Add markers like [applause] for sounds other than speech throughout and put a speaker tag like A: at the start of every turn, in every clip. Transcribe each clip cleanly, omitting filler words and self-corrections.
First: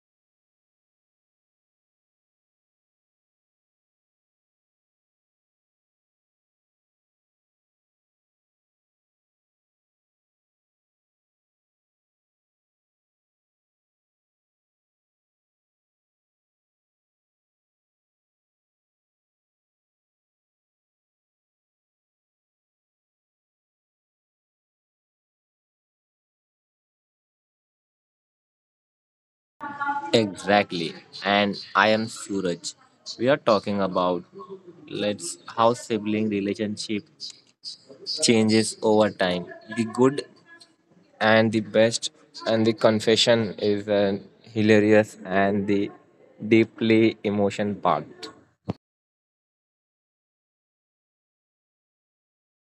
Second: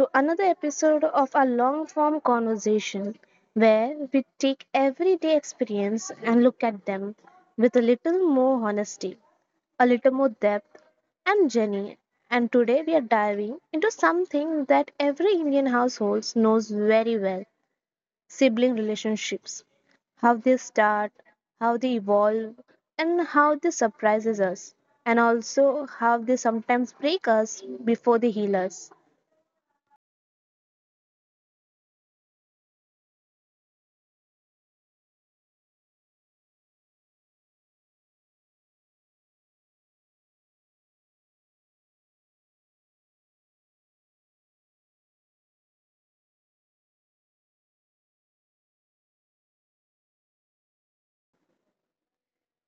A: to another episode of our long form conversation where we take everyday experience and look at them with a little more honesty, a little more depth. I'm Jenny, and today we are diving into something that every Indian household knows very well sibling relationships, how they start, how they evolve, and how they surprises us, and also how they sometimes break us before they heal us.
B: Exactly. And I am Suraj. We are talking about let's how sibling relationship changes over time. The good and the best and the confession is hilarious and the deeply emotion part.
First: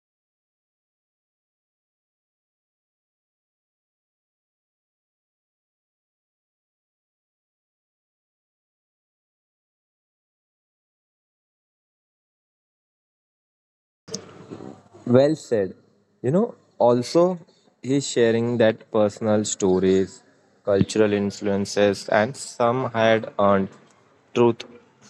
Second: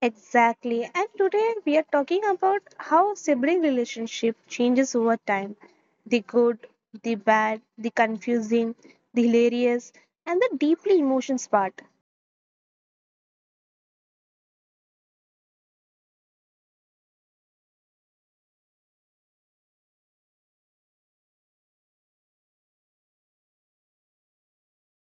A: Exactly. And today we are talking about how sibling relationship changes over time. The good, the bad, the confusing, the hilarious, and the deeply emotions part.
B: Well said. You know, also he's sharing that personal stories, cultural influences, and some had earned truth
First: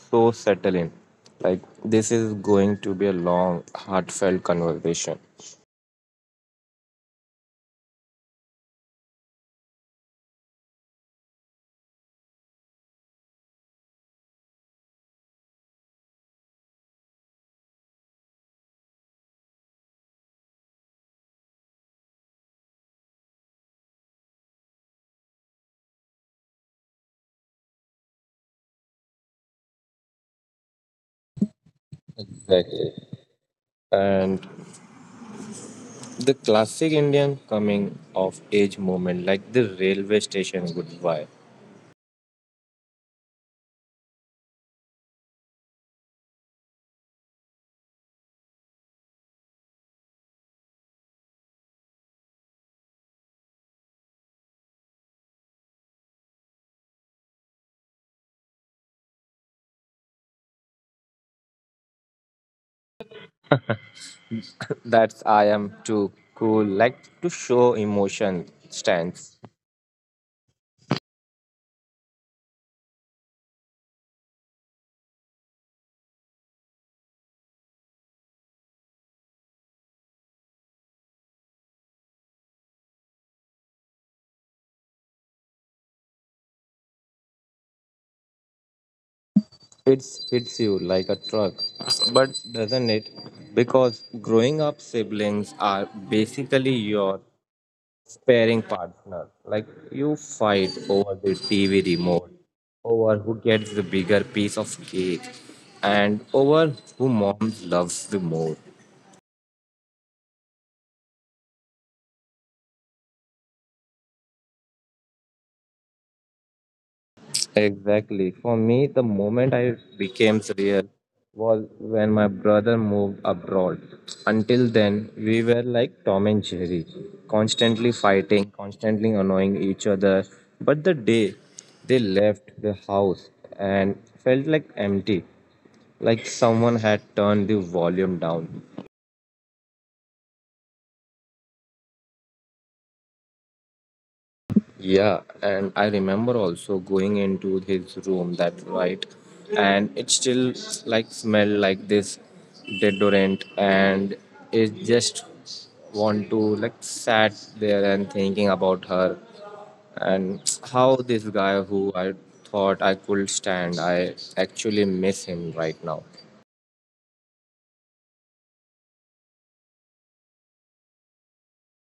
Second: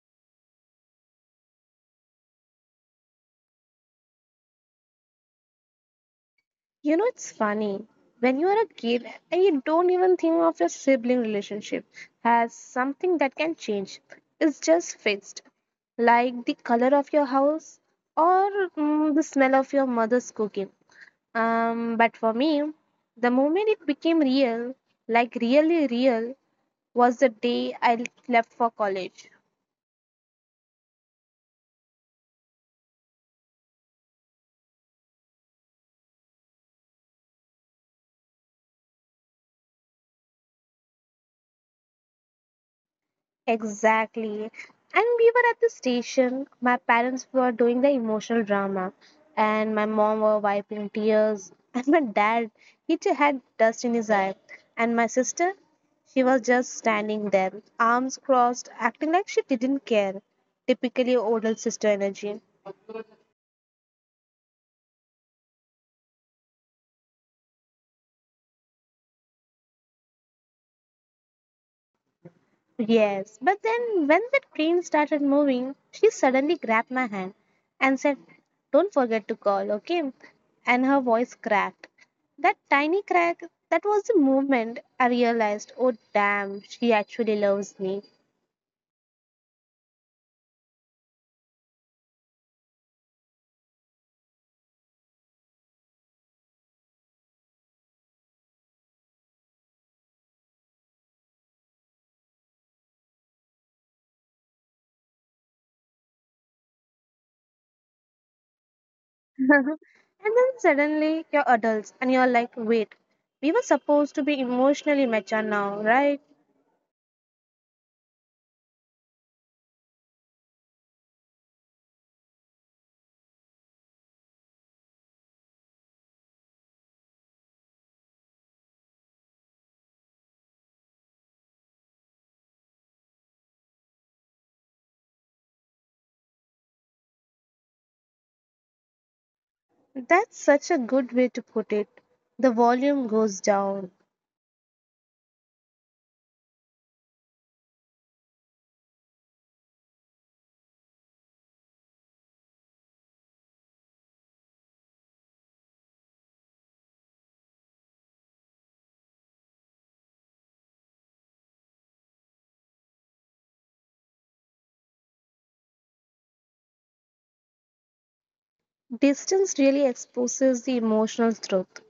B: so settle in. Like this is going to be a long, heartfelt conversation.
A: You know, it's funny. When you are a kid and you don't even think of your sibling relationship as something that can change, it's just fixed. Like the color of your house or the smell of your mother's cooking. But for me, the moment it became real, like really real, was the day I left for college.
B: Exactly. And the classic Indian coming of age moment, like the railway station goodbye.
A: Exactly. And we were at the station. My parents were doing the emotional drama, and my mom were wiping tears, [laughs] and my dad, he too had dust in his eye, and my sister, she was just standing there, arms crossed, acting like she didn't care. Typically older sister energy.
B: That's I am too cool, like to show emotion stance.
A: Yes, but then when the train started moving, she suddenly grabbed my hand and said, Don't forget to call, okay? And her voice cracked. That tiny crack, that was the moment I realized, oh damn, she actually loves me.
B: It hits you like a truck. But doesn't it? Because growing up, siblings are basically your sparing partner. Like you fight over the TV remote, over who gets the bigger piece of cake, and over who mom loves the more.
A: [laughs] And then suddenly you're adults and you're like, wait, we were supposed to be emotionally mature now, right?
B: Exactly. For me, the moment I became real was when my brother moved abroad. Until then, we were like Tom and Jerry, constantly fighting, constantly annoying each other. But the day they left the house and felt like empty, like someone had turned the volume down.
A: That's such a good way to put it. The volume goes down.
B: Yeah, and I remember also going into his room that night, and it still like smell like this deodorant, and it just want to like sat there and thinking about her and how this guy who I thought I could stand, I actually miss him right now.
A: Distance really exposes the emotional truth.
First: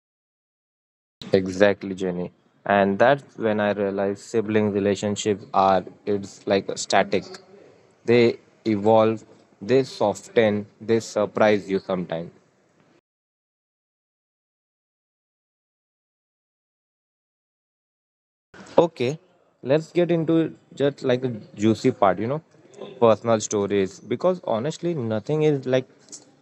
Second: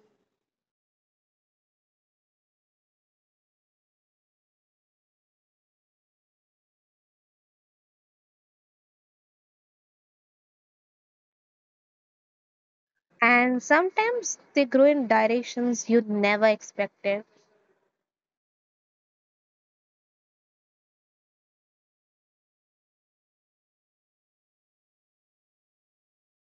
B: Exactly, Jenny. And that's when I realized sibling relationships are it's like a static. They evolve, they soften, they surprise you sometimes.
A: And sometimes they grow in directions you'd never expected.
B: Okay, let's get into just like a juicy part, you know, personal stories. Because honestly, nothing is like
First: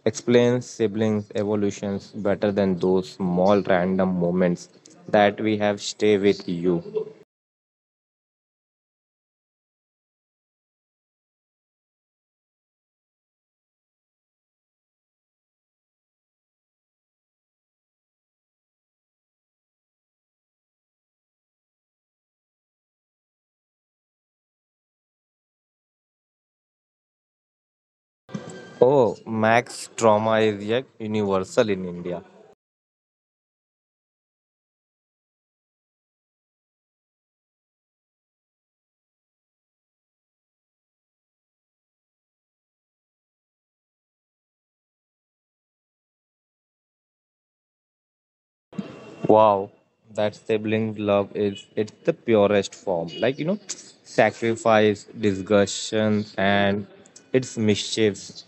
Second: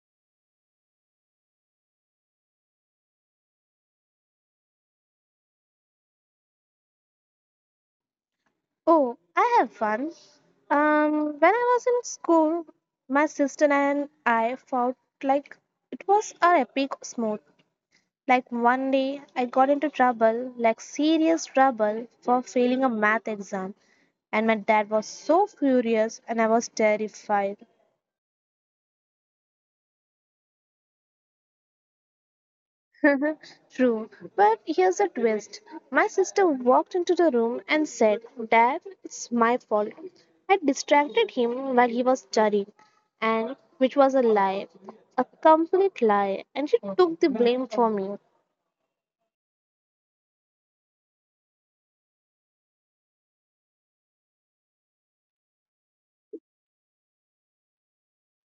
B: explains siblings' evolutions better than those small random moments that we have stay with you.
A: Oh, I have one. When I was in school, my sister and I fought like it was our epic smooth. Like one day, I got into trouble, like serious trouble, for failing a math exam, and my dad was so furious, and I was terrified.
B: Oh, Max trauma is yet universal in India.
A: [laughs] True, but here's a twist. My sister walked into the room and said, Dad, it's my fault. I distracted him while he was studying, and which was a lie, a complete lie, and she took the blame for me.
B: Wow, that sibling love is it's the purest form. Like you know, sacrifice, discussion, and it's mischiefs.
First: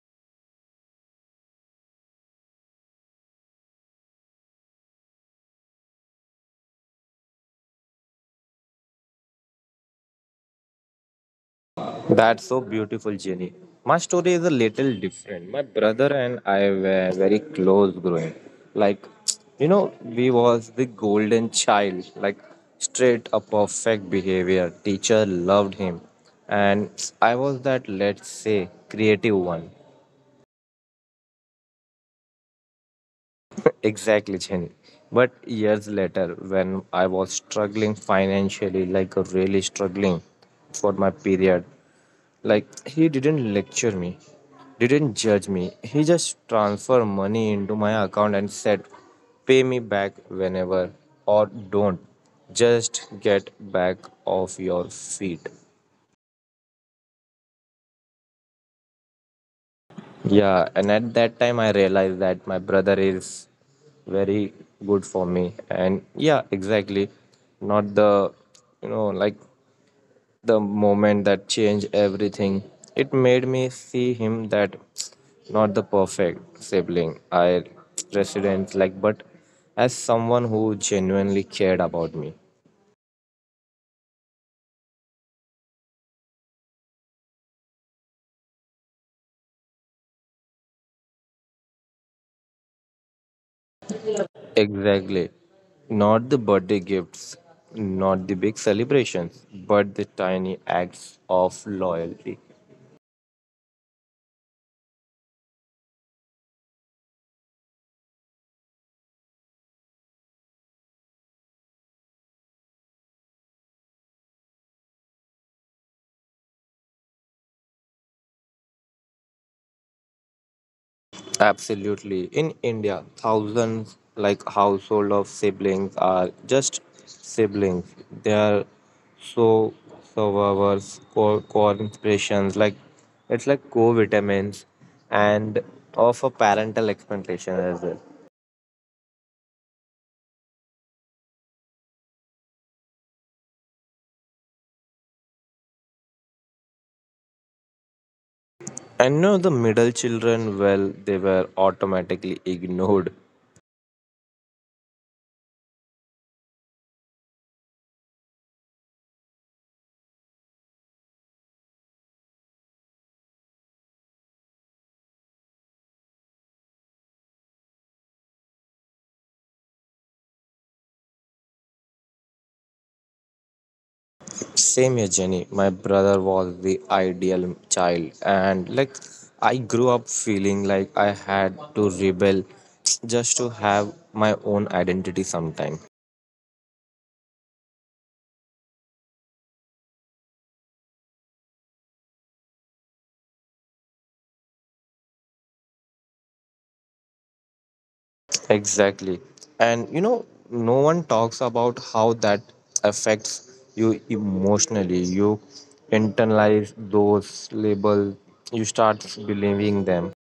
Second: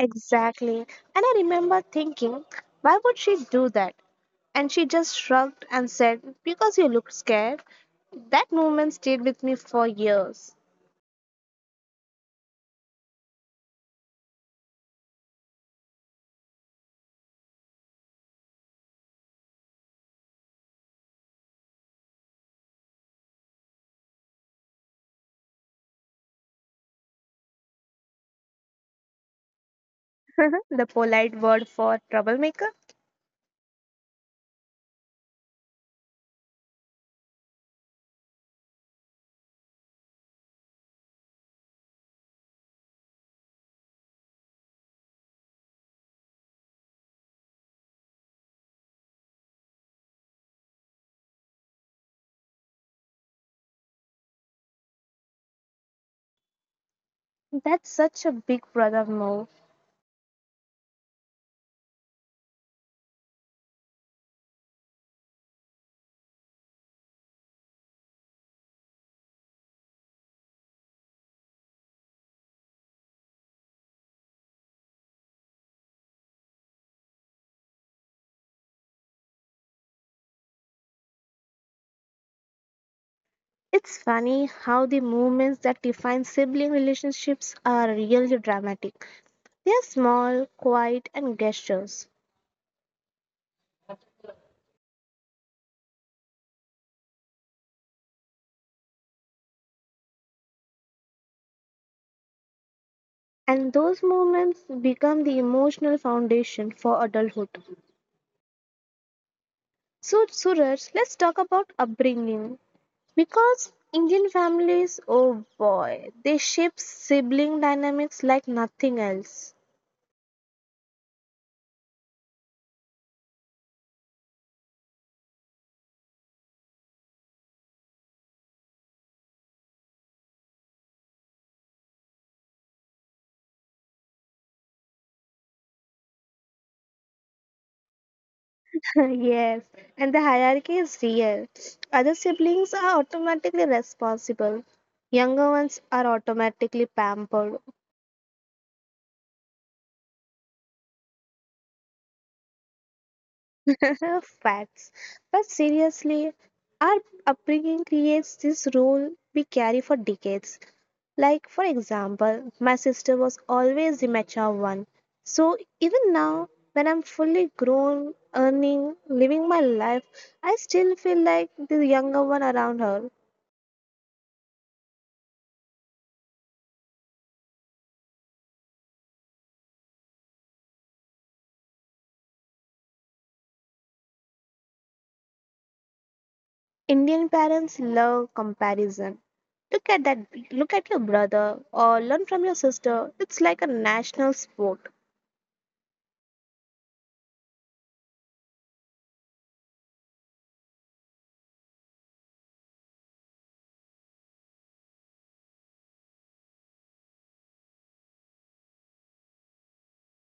A: Exactly. And I remember thinking, why would she do that? And she just shrugged and said, Because you looked scared. That moment stayed with me for years.
B: That's so beautiful, Jenny. My story is a little different. My brother and I were very close growing. Like, you know, we was the golden child. Like, straight a perfect behavior. Teacher loved him, and I was that let's say creative one.
A: [laughs] The polite word for troublemaker?
B: Exactly, Chin. But years later, when I was struggling financially, like really struggling for my period, like he didn't lecture me, didn't judge me. He just transferred money into my account and said, pay me back whenever or don't. Just get back off your feet.
A: That's such a big brother move.
B: Yeah, and at that time I realized that my brother is very good for me. And yeah, exactly. Not the, you know, like the moment that changed everything. It made me see him that not the perfect sibling I resident like, but as someone who genuinely cared about me.
A: It's funny how the moments that define sibling relationships are really dramatic. They are small, quiet, and gestures.
B: Exactly. Not the birthday gifts, not the big celebrations, but the tiny acts of loyalty.
A: And those moments become the emotional foundation for adulthood. So, Suraj, let's talk about upbringing. Because Indian families, oh boy, they shape sibling dynamics like nothing else.
B: Absolutely. In India, thousands like household of siblings are just siblings. They are so survivors, corporations, like it's like co-vitamins and of a parental expectation as well.
A: [laughs] Yes, and the hierarchy is real. Other siblings are automatically responsible. Younger ones are automatically pampered.
B: And know the middle children, well, they were automatically [laughs] ignored.
A: [laughs] Facts. But seriously, our upbringing creates this role we carry for decades. Like, for example, my sister was always the mature one. So, even now, when I'm fully grown, earning, living my life, I still feel like the younger one around her.
B: Same here, Jenny. My brother was the ideal child, and like I grew up feeling like I had to rebel just to have my own identity sometime.
A: Indian parents love comparison. Look at that, look at your brother or learn from your sister. It's like a national sport.
B: Exactly. And you know, no one talks about how that affects you emotionally. You internalize those labels, you start believing them.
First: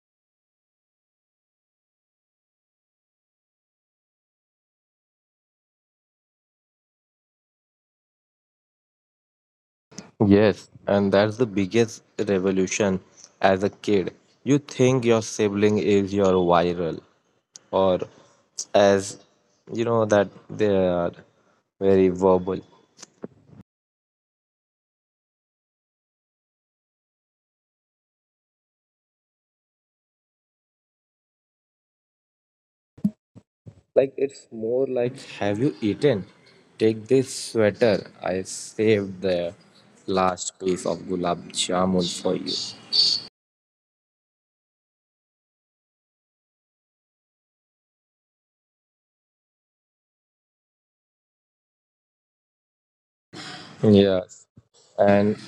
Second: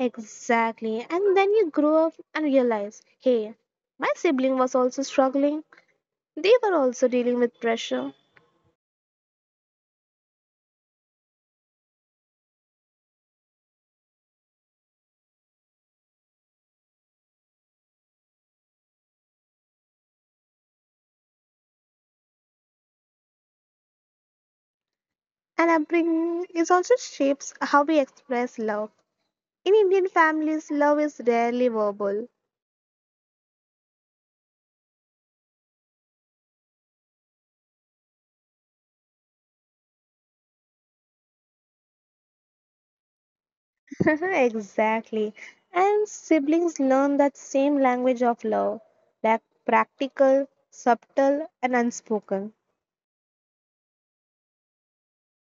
A: Exactly. And then you grow up and realize, hey, my sibling was also struggling. They were also dealing with pressure.
B: Yes, and that's the biggest revolution as a kid. You think your sibling is your viral, or as you know, that they are very verbal.
A: And upbringing is also shapes how we express love. In Indian families, love is rarely verbal.
B: Like, it's more like, have you eaten? Take this sweater. I saved the last piece of gulab jamun for you.
A: [laughs] Exactly. And siblings learn that same language of love, that practical, subtle, and unspoken.
B: Yes. And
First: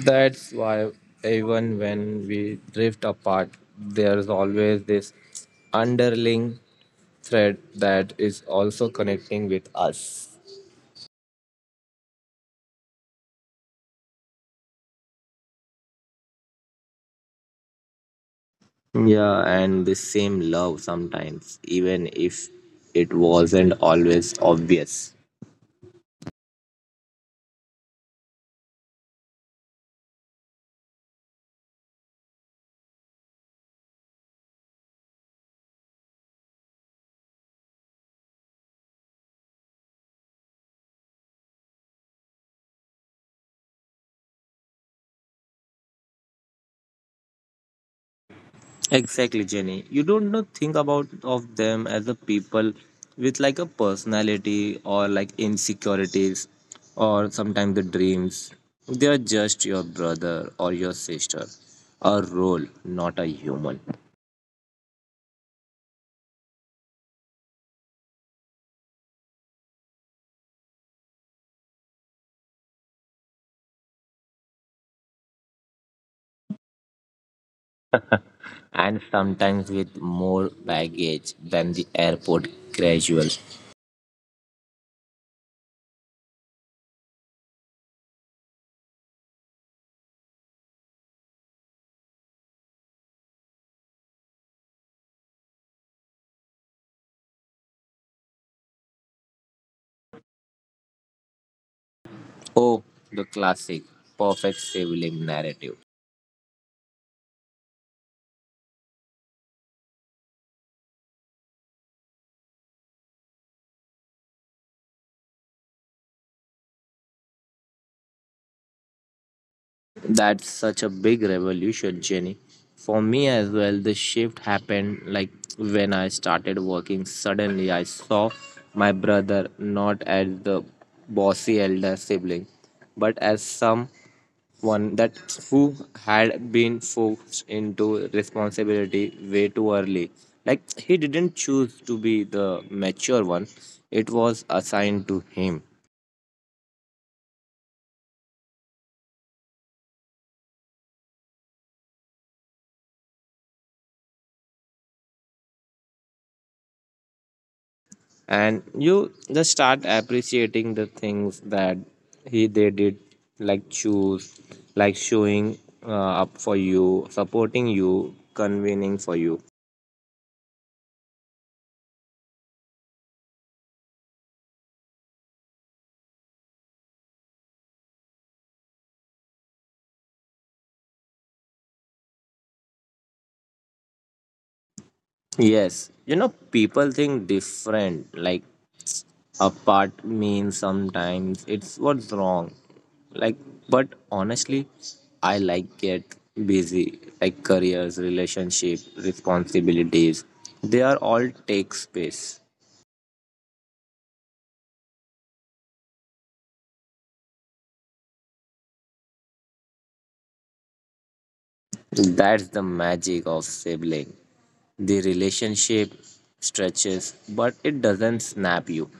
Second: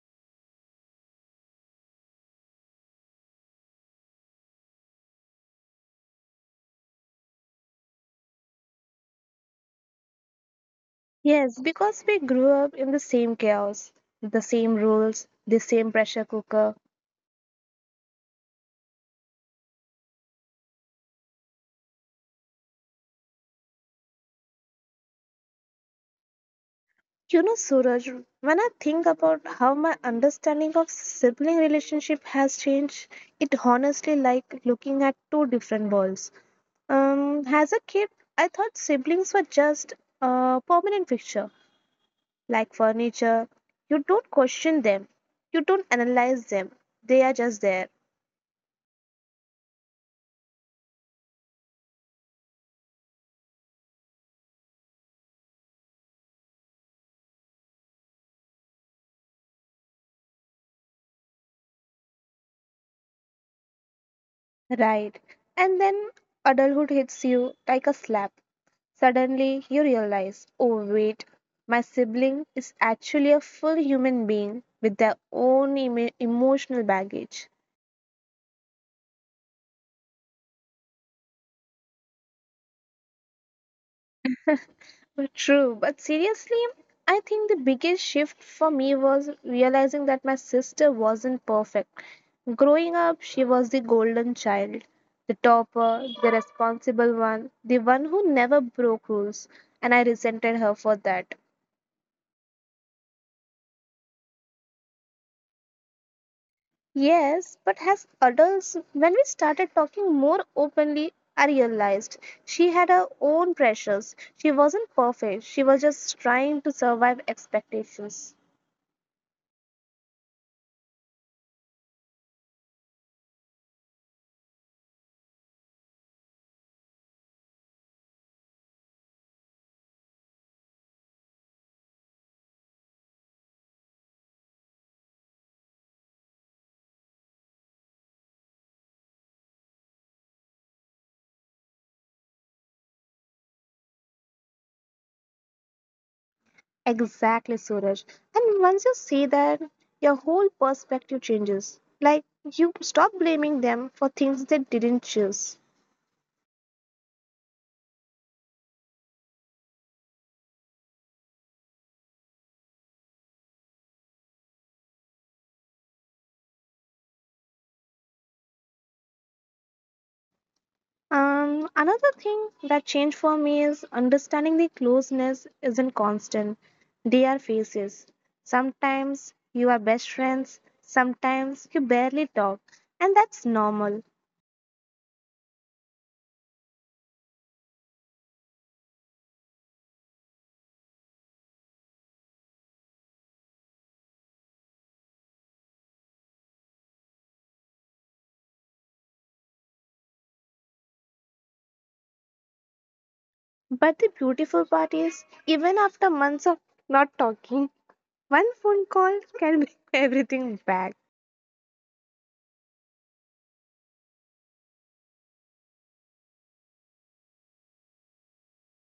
B: that's why even when we drift apart, there's always this underling thread that is also connecting with us.
A: Yes, because we grew up in the same chaos, the same rules, the same pressure cooker.
B: Yeah, and the same love sometimes, even if it wasn't always obvious.
A: You know, Suraj, when I think about how my understanding of sibling relationship has changed, it honestly like looking at two different worlds. As a kid, I thought siblings were just a permanent fixture like furniture. You don't question them, you don't analyze them, they are just there.
B: Exactly, Jenny. You don't know think about of them as a people with like a personality or like insecurities or sometimes the dreams. They are just your brother or your sister, a role, not a human.
A: Right. And then adulthood hits you like a slap. Suddenly you realize, oh wait, my sibling is actually a full human being with their own emotional baggage.
B: And sometimes with more baggage than the airport casual.
A: But True, but seriously, I think the biggest shift for me was realizing that my sister wasn't perfect. Growing up, she was the golden child, the topper, the responsible one, the one who never broke rules, and I resented her for that.
B: Oh, the classic perfect sibling narrative.
A: Yes, but as adults, when we started talking more openly, I realized she had her own pressures. She wasn't perfect, she was just trying to survive expectations.
B: That's such a big revolution, Jenny. For me as well, the shift happened like when I started working. Suddenly, I saw my brother not as the bossy elder sibling, but as someone that who had been forced into responsibility way too early. Like he didn't choose to be the mature one; it was assigned to him.
A: Exactly, Suraj. And once you see that, your whole perspective changes. Like you stop blaming them for things they didn't choose.
B: And you just start appreciating the things that he they did like choose, like showing uh, up for you, supporting you, convening for you.
A: Another thing that changed for me is understanding the closeness isn't constant. They are phases. Sometimes you are best friends, sometimes you barely talk, and that's normal.
B: Yes, you know people think different, like apart means sometimes it's what's wrong, like but honestly I like get busy like careers relationship responsibilities, they are all take space.
A: But the beautiful part is, even after months of not talking, one phone call can bring [laughs] everything back.
B: That's the magic of sibling. The relationship stretches, but it doesn't snap you.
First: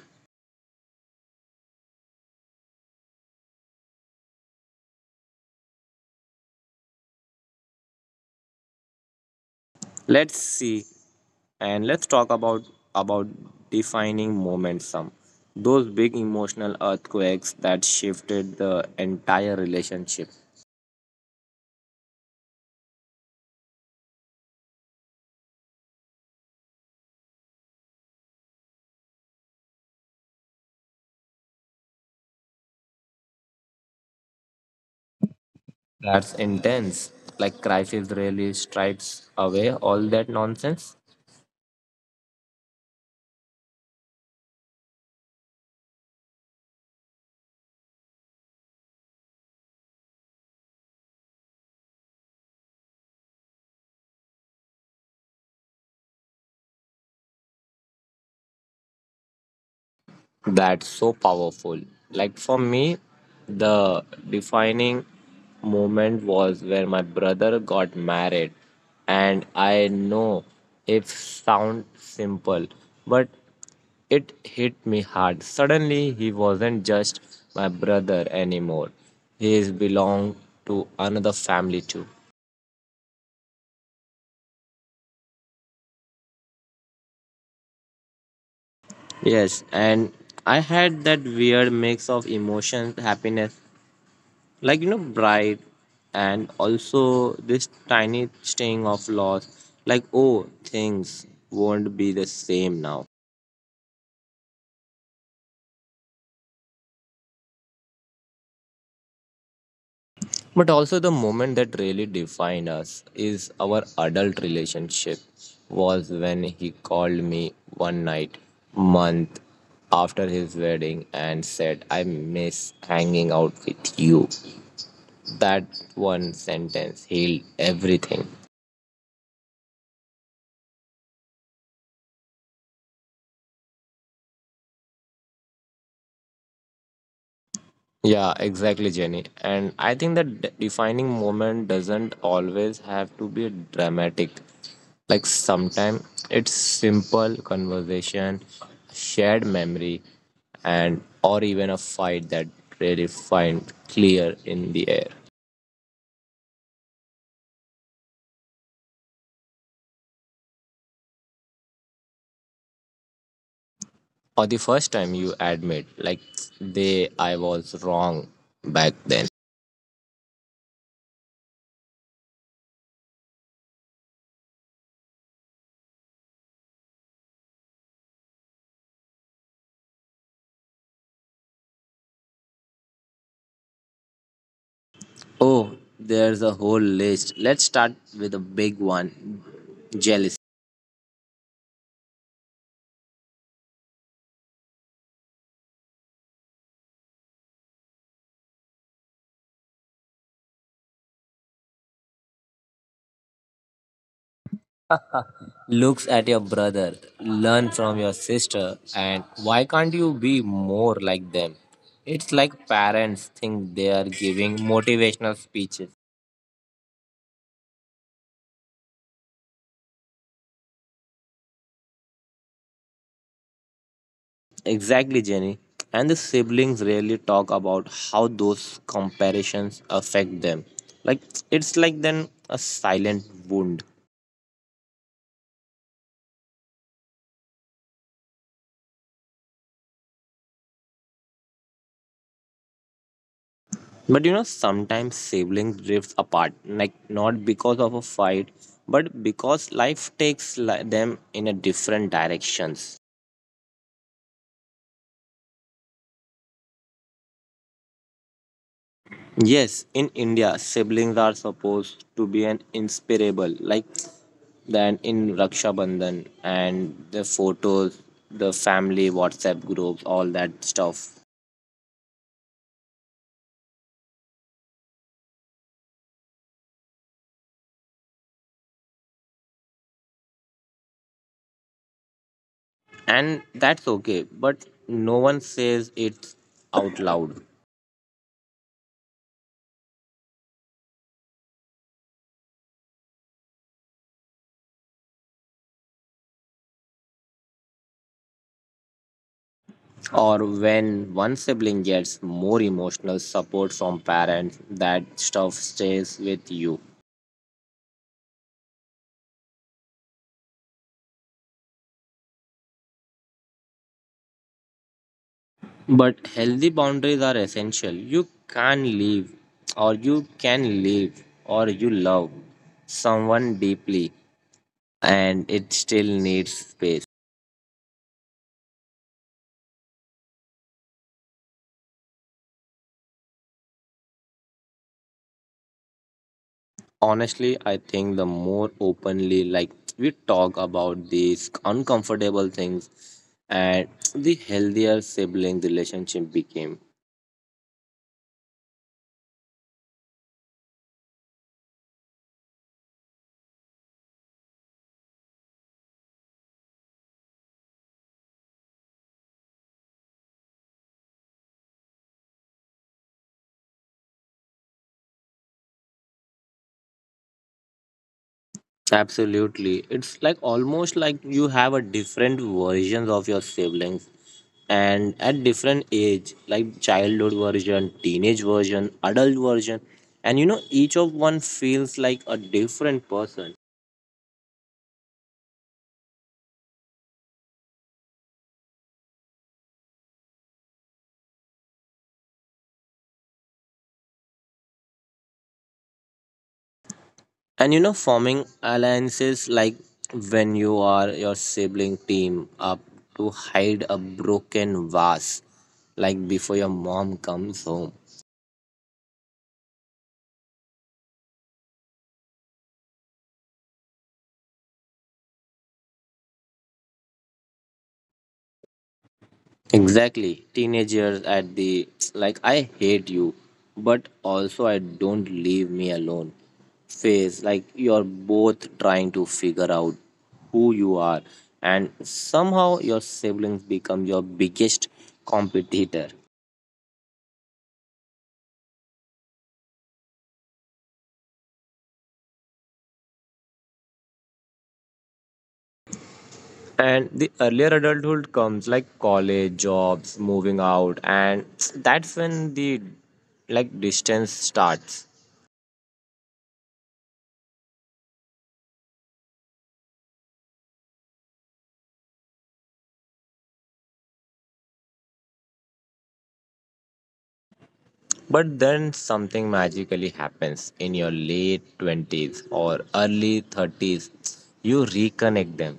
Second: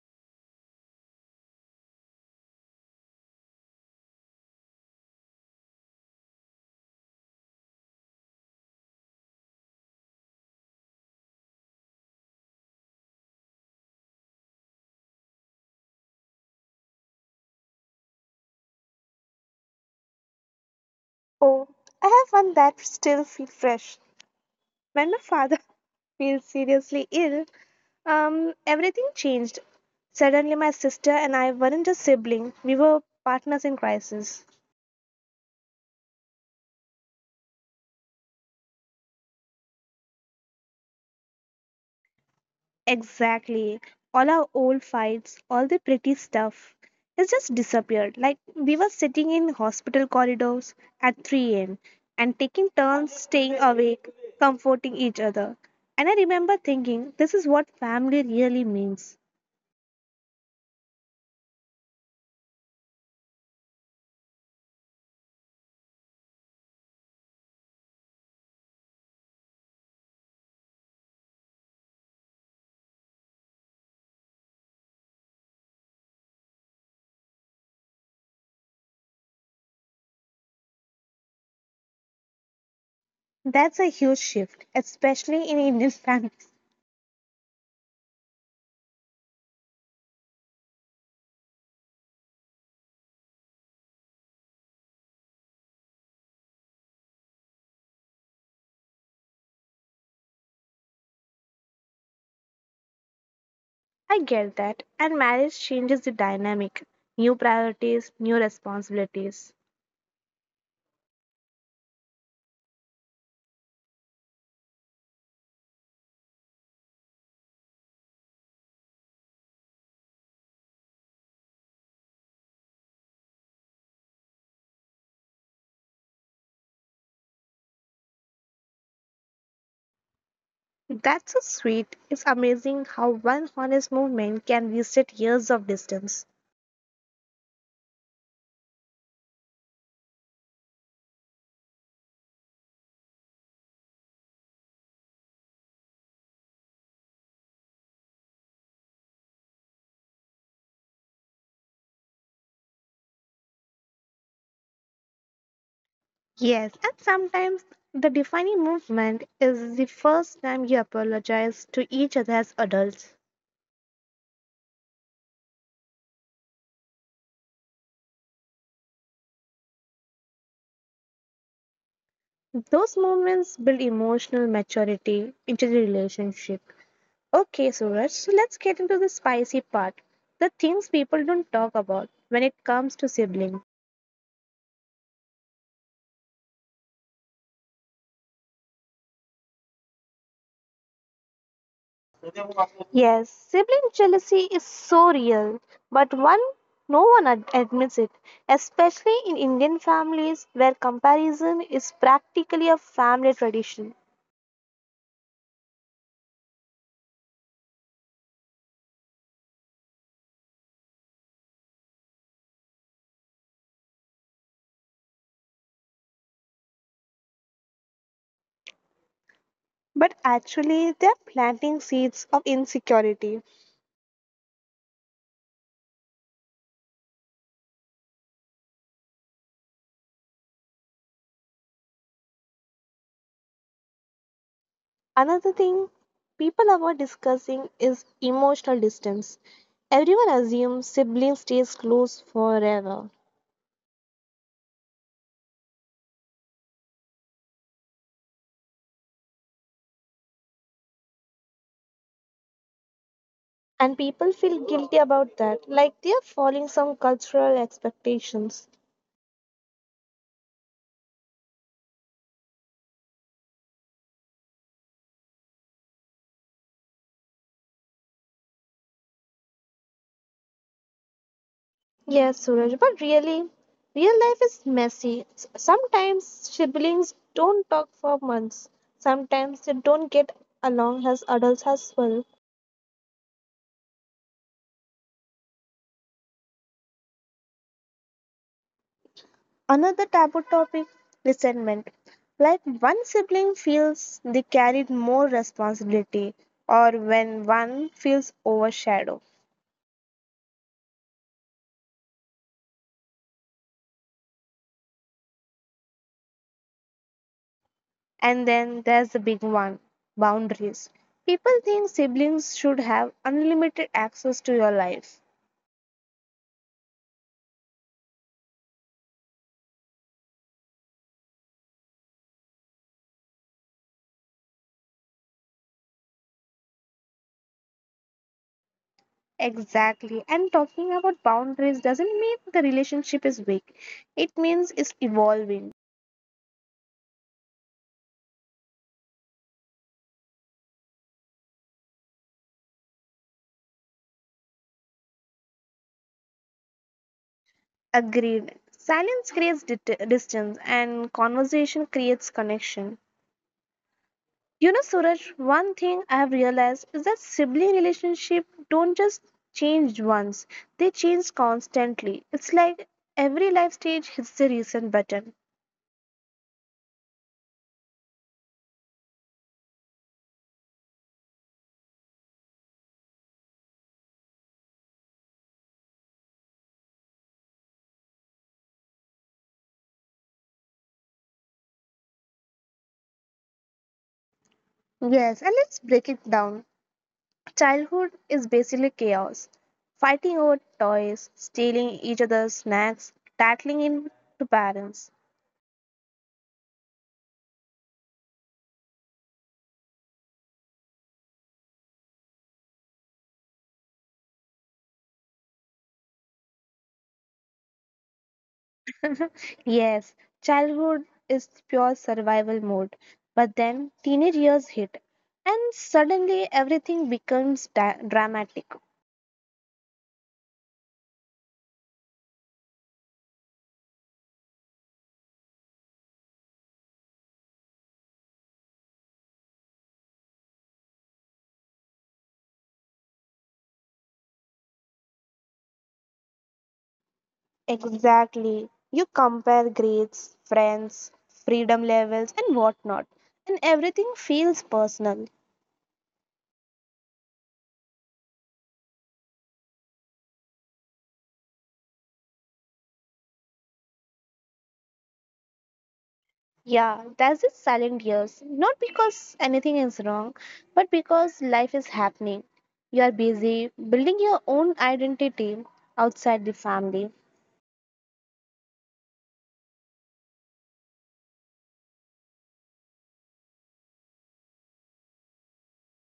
B: Let's see and let's talk about defining moments some. Those big emotional earthquakes that shifted the entire relationship.
A: Oh, I have one that still feel fresh. When my father [laughs] feels seriously ill, everything changed. Suddenly, my sister and I weren't just siblings; we were partners in crisis.
B: That's intense. Like crisis really stripes away all that nonsense.
A: Exactly. All our old fights, all the pretty stuff, it just disappeared. Like we were sitting in hospital corridors at 3 a.m. and taking turns staying awake, comforting each other. And I remember thinking, this is what family really means.
B: That's so powerful. Like for me, the defining moment was where my brother got married. And I know it sounds simple, but it hit me hard. Suddenly, he wasn't just my brother anymore. He is belonged to another family too.
A: That's a huge shift, especially in Indian [laughs] families.
B: Yes, and I had that weird mix of emotions, happiness, like you know bright, and also this tiny sting of loss, like oh things won't be the same now.
A: I get that, and marriage changes the dynamic. New priorities, new responsibilities.
B: But also the moment that really defined us is our adult relationship was when he called me one night month after his wedding and said I miss hanging out with you, that one sentence healed everything.
A: That's so sweet. It's amazing how one honest movement can reset years of distance.
B: Yeah, exactly, Jenny. And I think that defining moment doesn't always have to be dramatic. Like sometimes it's simple conversation, shared memory, and or even a fight that really find clear in the air.
A: Yes, and sometimes the defining movement is the first time you apologize to each other as adults.
B: Or the first time you admit, like, they, I was wrong back then.
A: Those moments build emotional maturity into the relationship. Okay, Suraj, so let's get into the spicy part the things people don't talk about when it comes to siblings.
B: Oh, there's a whole list. Let's start with a big one, jealousy.
A: Yes, sibling jealousy is so real, but one no one admits it, especially in Indian families where comparison is practically a family tradition.
B: Looks at your brother, learn from your sister, and why can't you be more like them? It's like parents think they are giving motivational speeches.
A: But actually, they're planting seeds of insecurity.
B: Exactly, Jenny. And the siblings rarely talk about how those comparisons affect them. Like it's like then a silent wound.
A: Another thing people avoid discussing is emotional distance. Everyone assumes siblings stays close forever,
B: But you know, sometimes siblings drift apart, like not because of a fight, but because life takes them in a different directions.
A: and people feel guilty about that, like they are following some cultural expectations.
B: Yes, in India, siblings are supposed to be an inseparable, like than in Raksha Bandhan and the photos, the family WhatsApp groups, all that stuff.
A: Yes, Suraj, but really, real life is messy. Sometimes siblings don't talk for months. Sometimes they don't get along as adults as well.
B: And that's okay, but no one says it out loud.
A: Another taboo topic resentment. Like one sibling feels they carried more responsibility, or when one feels overshadowed.
B: Or when one sibling gets more emotional support from parents, that stuff stays with you.
A: And then there's the big one boundaries. People think siblings should have unlimited access to your life.
B: But healthy boundaries are essential. You can leave, or you can leave, or you love someone deeply and it still needs space.
A: Exactly. And talking about boundaries doesn't mean the relationship is weak, it means it's evolving.
B: Honestly, I think the more openly like we talk about these uncomfortable things and the healthier sibling relationship became.
A: Agreed. Silence creates distance, and conversation creates connection. You know, Suraj, one thing I have realized is that sibling relationship don't just change once, they change constantly. It's like every life stage hits the reset button.
B: Absolutely. It's like almost like you have a different versions of your siblings and at different age, like childhood version, teenage version, adult version. And you know, each of one feels like a different person.
A: Yes, and let's break it down. Childhood is basically chaos. Fighting over toys, stealing each other's snacks, tattling into parents.
B: And you know, forming alliances like when you are your sibling team up to hide a broken vase, like before your mom comes home.
A: Yes, childhood is pure survival mode, but then teenage years hit, and suddenly everything becomes dramatic.
B: Exactly. Teenagers at the like I hate you, but also I don't leave me alone phase. Like you're both trying to figure out who you are and somehow your siblings become your biggest competitor.
A: Exactly. You compare grades, friends, freedom levels, and whatnot, and everything feels personal.
B: And the earlier adulthood comes like college, jobs, moving out and that's when the like distance starts.
A: Yeah, that's the silent years. Not because anything is wrong, but because life is happening. You are busy building your own identity outside the family.
B: But then something magically happens in your late 20s or early 30s. You reconnect them.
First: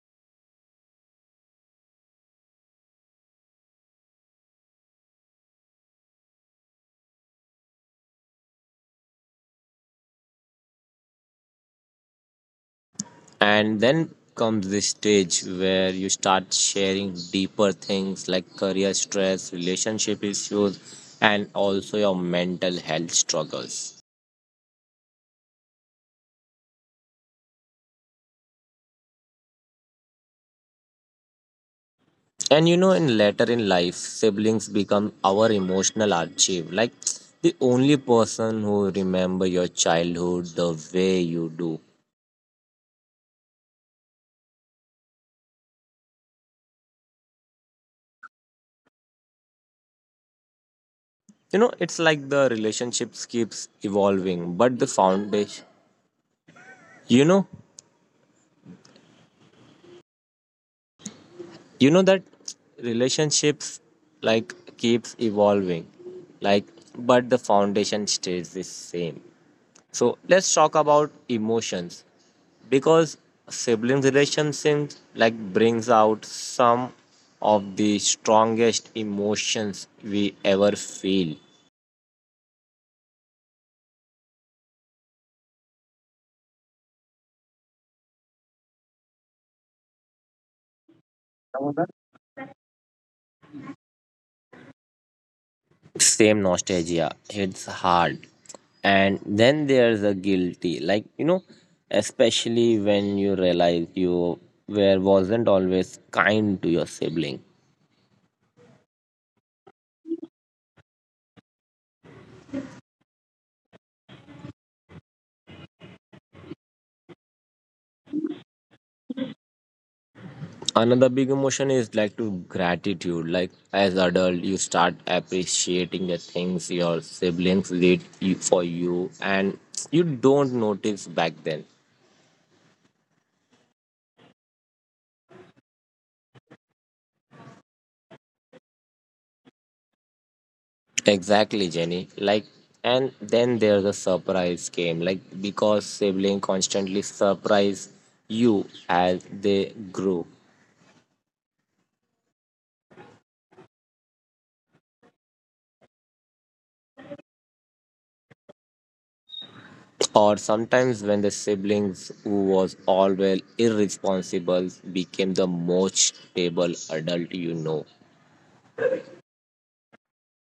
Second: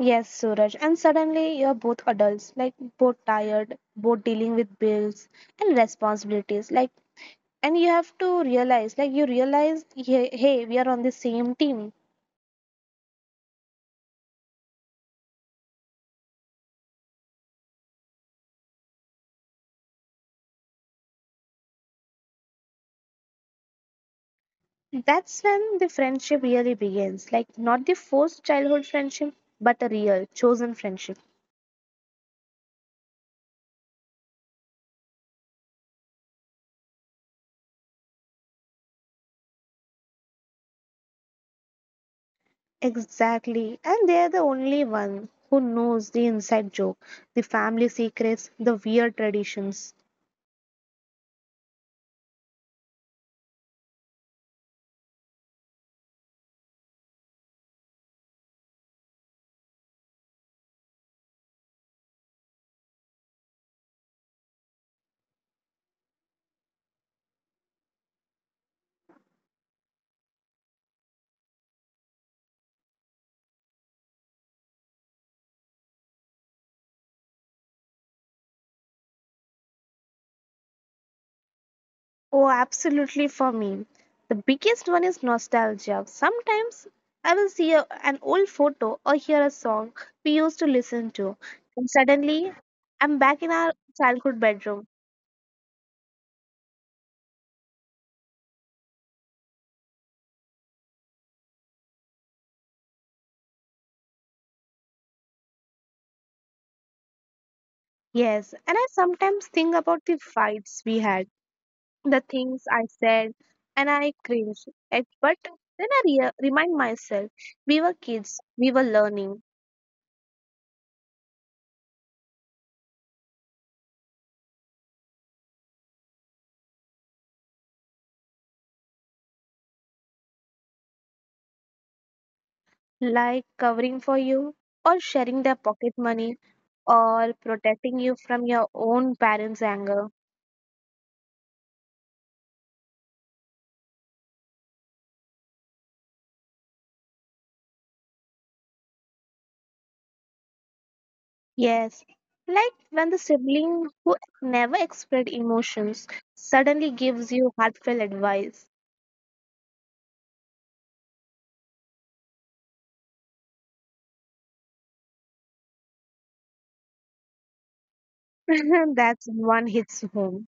A: Yes, Suraj. And suddenly you're both adults, like both tired, both dealing with bills and responsibilities. Like, and you have to realize, like, you realize, hey, we are on the same team.
B: And then comes this stage where you start sharing deeper things like career stress, relationship issues, and also your mental health struggles.
A: That's when the friendship really begins. Like, not the forced childhood friendship, but a real, chosen friendship.
B: And you know, in later in life, siblings become our emotional archive. Like the only person who remember your childhood the way you do.
A: Exactly. And they're the only one who knows the inside joke, the family secrets, the weird traditions.
B: You know, it's like the relationships keeps evolving, but the foundation. You know, you know that relationships like keeps evolving, like but the foundation stays the same. So let's talk about emotions because siblings relationships like brings out some of the strongest emotions we ever feel.
A: Oh, absolutely for me. The biggest one is nostalgia. Sometimes I will see an old photo or hear a song we used to listen to, and suddenly I'm back in our childhood bedroom.
B: Same nostalgia, it's hard, and then there's a guilty, like you know especially when you realize you were wasn't always kind to your sibling.
A: Yes, and I sometimes think about the fights we had, the things I said, and I cringe. At, but then I remind myself we were kids, we were learning,
B: Another big emotion is like to gratitude, like as adult you start appreciating the things your siblings did for you and you don't notice back then.
A: like covering for you or sharing their pocket money or protecting you from your own parents' anger.
B: Exactly, Jenny. Like, and then there's a surprise game. Like, because sibling constantly surprise you as they grew,
A: Yes, like when the sibling who never expressed emotions suddenly gives you heartfelt advice.
B: or sometimes when the siblings who was always irresponsible became the most stable adult you know.
A: [laughs] That's one hits home.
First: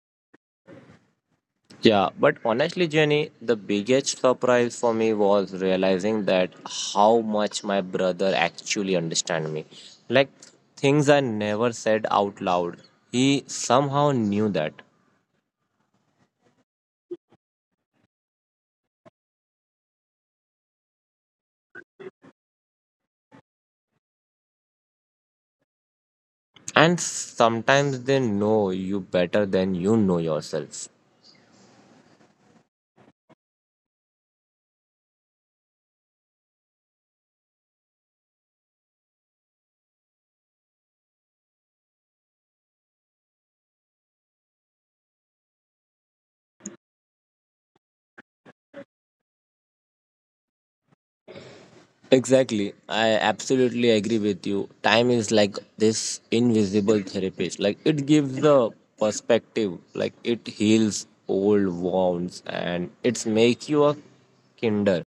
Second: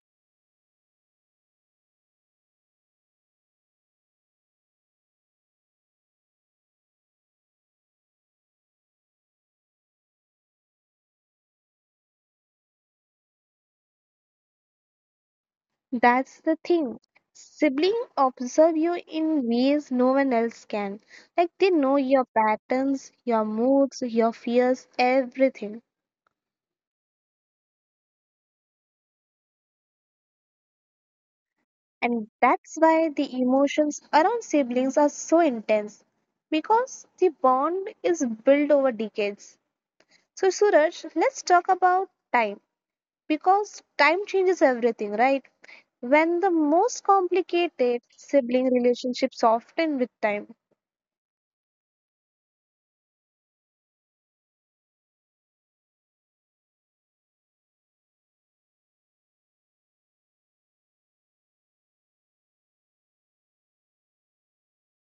B: Yeah, but honestly, Jenny, the biggest surprise for me was realizing that how much my brother actually understand me. Like things I never said out loud. He somehow knew that.
A: That's the thing. Siblings observe you in ways no one else can. Like they know your patterns, your moods, your fears, everything.
B: And sometimes they know you better than you know yourself.
A: And that's why the emotions around siblings are so intense because the bond is built over decades. So, Suraj, let's talk about time because time changes everything, right? When the most complicated sibling relationships soften with time.
B: Exactly. I absolutely agree with you. Time is like this invisible therapist. Like it gives a perspective. Like it heals old wounds and it's make you a kinder.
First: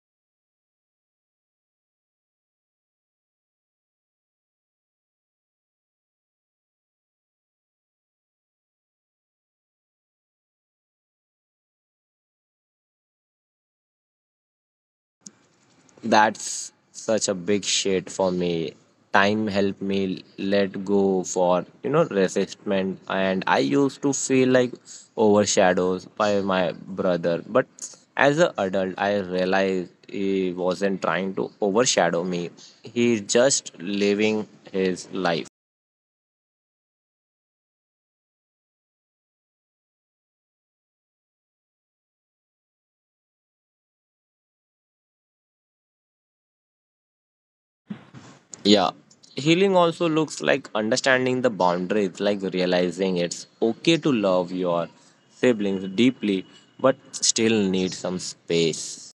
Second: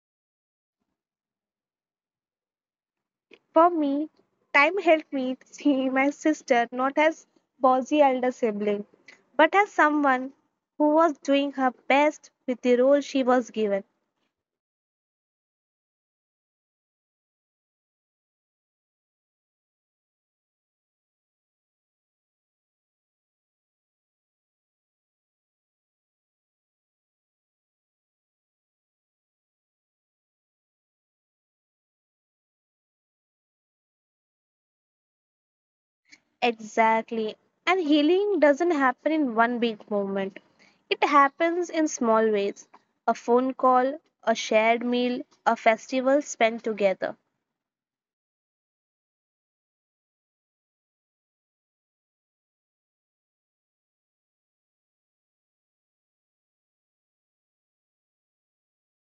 A: For me, time helped me see my sister not as bossy elder sibling, but as someone who was doing her best with the role she was given.
B: That's such a big shit for me. Time helped me let go for you know resistment, and I used to feel like overshadowed by my brother. But as an adult, I realized he wasn't trying to overshadow me. He's just living his life.
A: Exactly. And healing doesn't happen in one big moment. It happens in small ways. A phone call, a shared meal, a festival spent together.
B: Yeah. Healing also looks like understanding the boundaries, like realizing it's okay to love your siblings deeply, but still need some space.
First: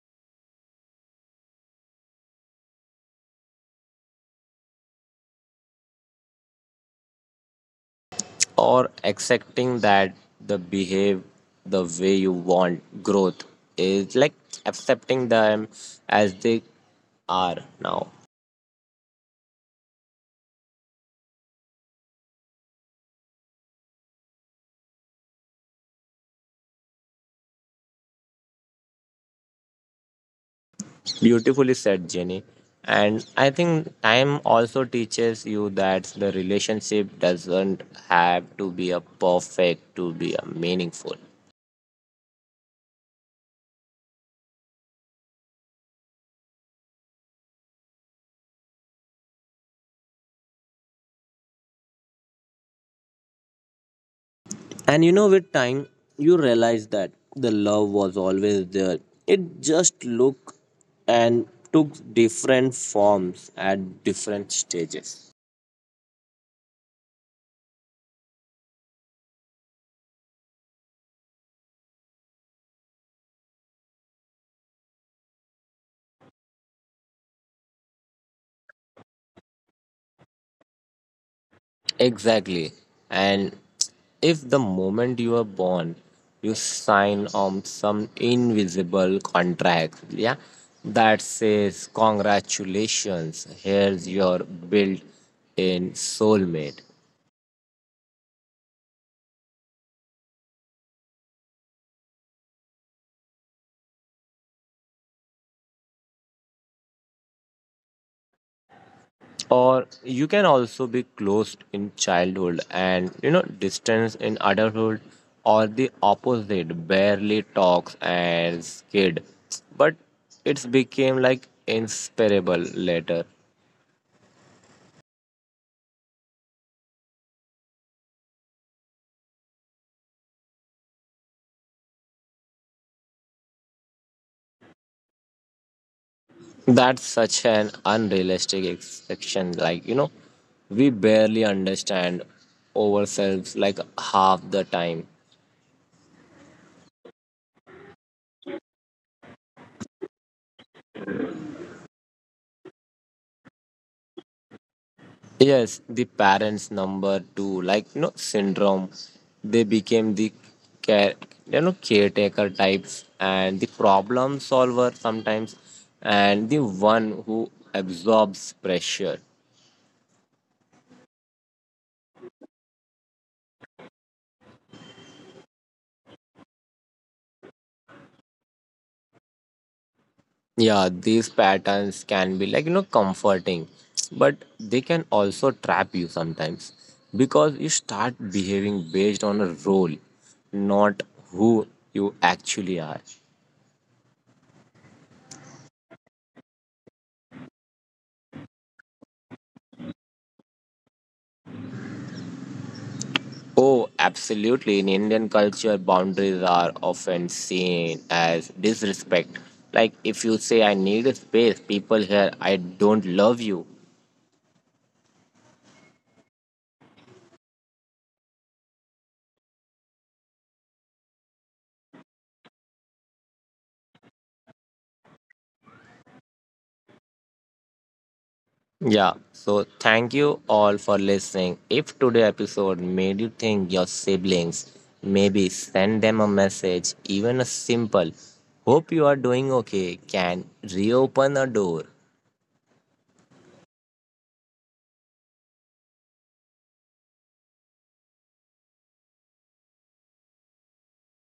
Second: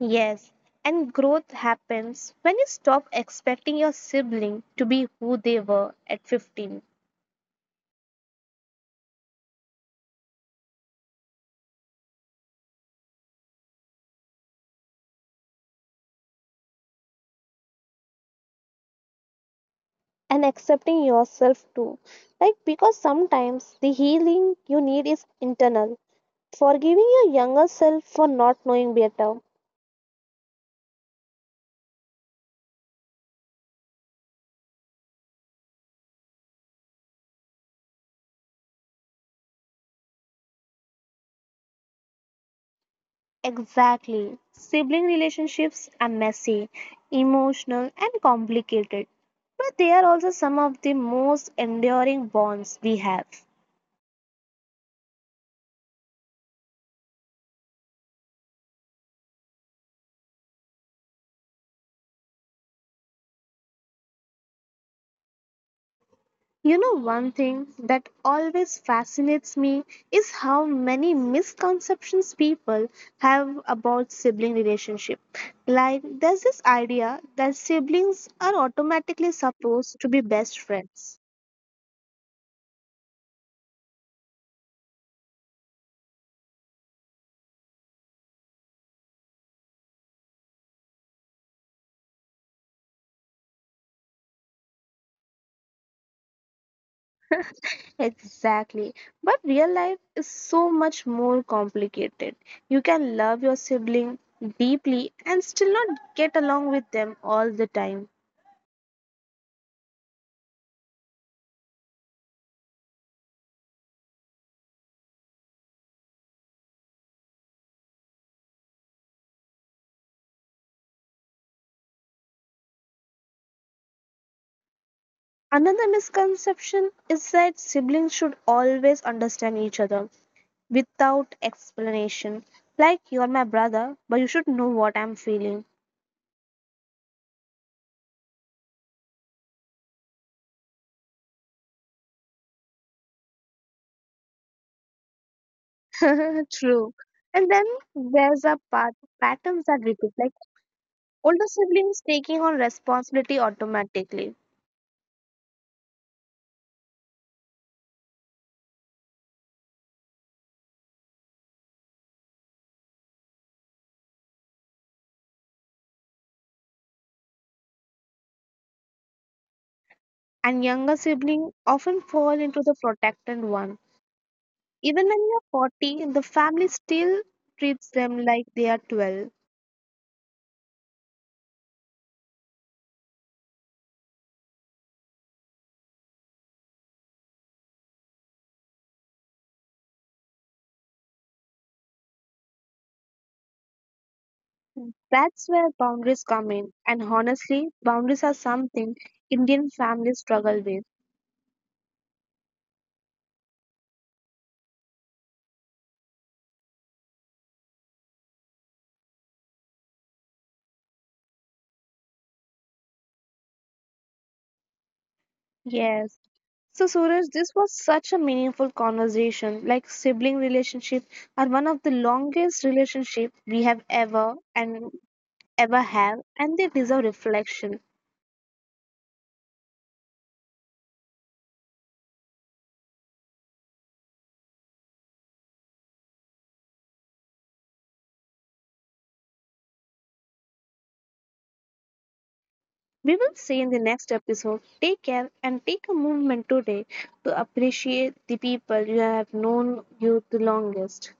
A: Yes, and growth happens when you stop expecting your sibling to be who they were at 15
B: Or accepting that the behave the way you want growth is like accepting them as they are now.
A: and accepting yourself too. Like, because sometimes the healing you need is internal. Forgiving your younger self for not knowing better,
B: Beautifully said, Jenny. And I think time also teaches you that the relationship doesn't have to be a perfect to be a meaningful.
A: exactly. Sibling relationships are messy, emotional, and complicated, but they are also some of the most enduring bonds we have.
B: And you know, with time, you realize that the love was always there. It just looked and took different forms at different stages.
A: You know, one thing that always fascinates me is how many misconceptions people have about sibling relationship. Like, there's this idea that siblings are automatically supposed to be best friends
B: Exactly. And if the moment you are born, you sign on some invisible contract, yeah, that says, Congratulations, here's your built in soulmate.
A: exactly. But real life is so much more complicated. You can love your sibling deeply and still not get along with them all the time.
B: Or you can also be close in childhood and, you know, distance in adulthood, or the opposite, barely talks as kid. But it's became like inseparable later.
A: Another misconception is that siblings should always understand each other without explanation. Like, you're my brother, but you should know what I'm feeling.
B: That's such an unrealistic expectation. Like, you know, we barely understand ourselves like half the time.
A: [laughs] True. And then there's a part patterns that repeat, like older siblings taking on responsibility automatically
B: Yes, the parents number two, like you know, syndrome. They became the care, you know, caretaker types and the problem solver sometimes, and the one who absorbs pressure.
A: and younger siblings often fall into the protected one. Even when you're 40, the family still treats them like they are 12.
B: Yeah, these patterns can be like, you know, comforting, but they can also trap you sometimes because you start behaving based on a role, not who you actually are.
A: That's where boundaries come in. And honestly, boundaries are something Indian families struggle with.
B: Oh, absolutely. In Indian culture, boundaries are often seen as disrespect. Like if you say, I need a space, people here, I don't love you.
A: Yes. So, Suraj, this was such a meaningful conversation. Like sibling relationship are one of the longest relationship we have ever and ever have, and they deserve reflection.
B: Yeah, so thank you all for listening. If today episode made you think your siblings, maybe send them a message, even a simple "Hope you are doing okay" can reopen a door.
A: We will see in the next episode. Take care and take a moment today to appreciate the people you have known you the longest.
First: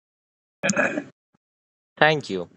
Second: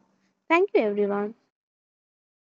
A: Thank you, everyone.
B: Thank you.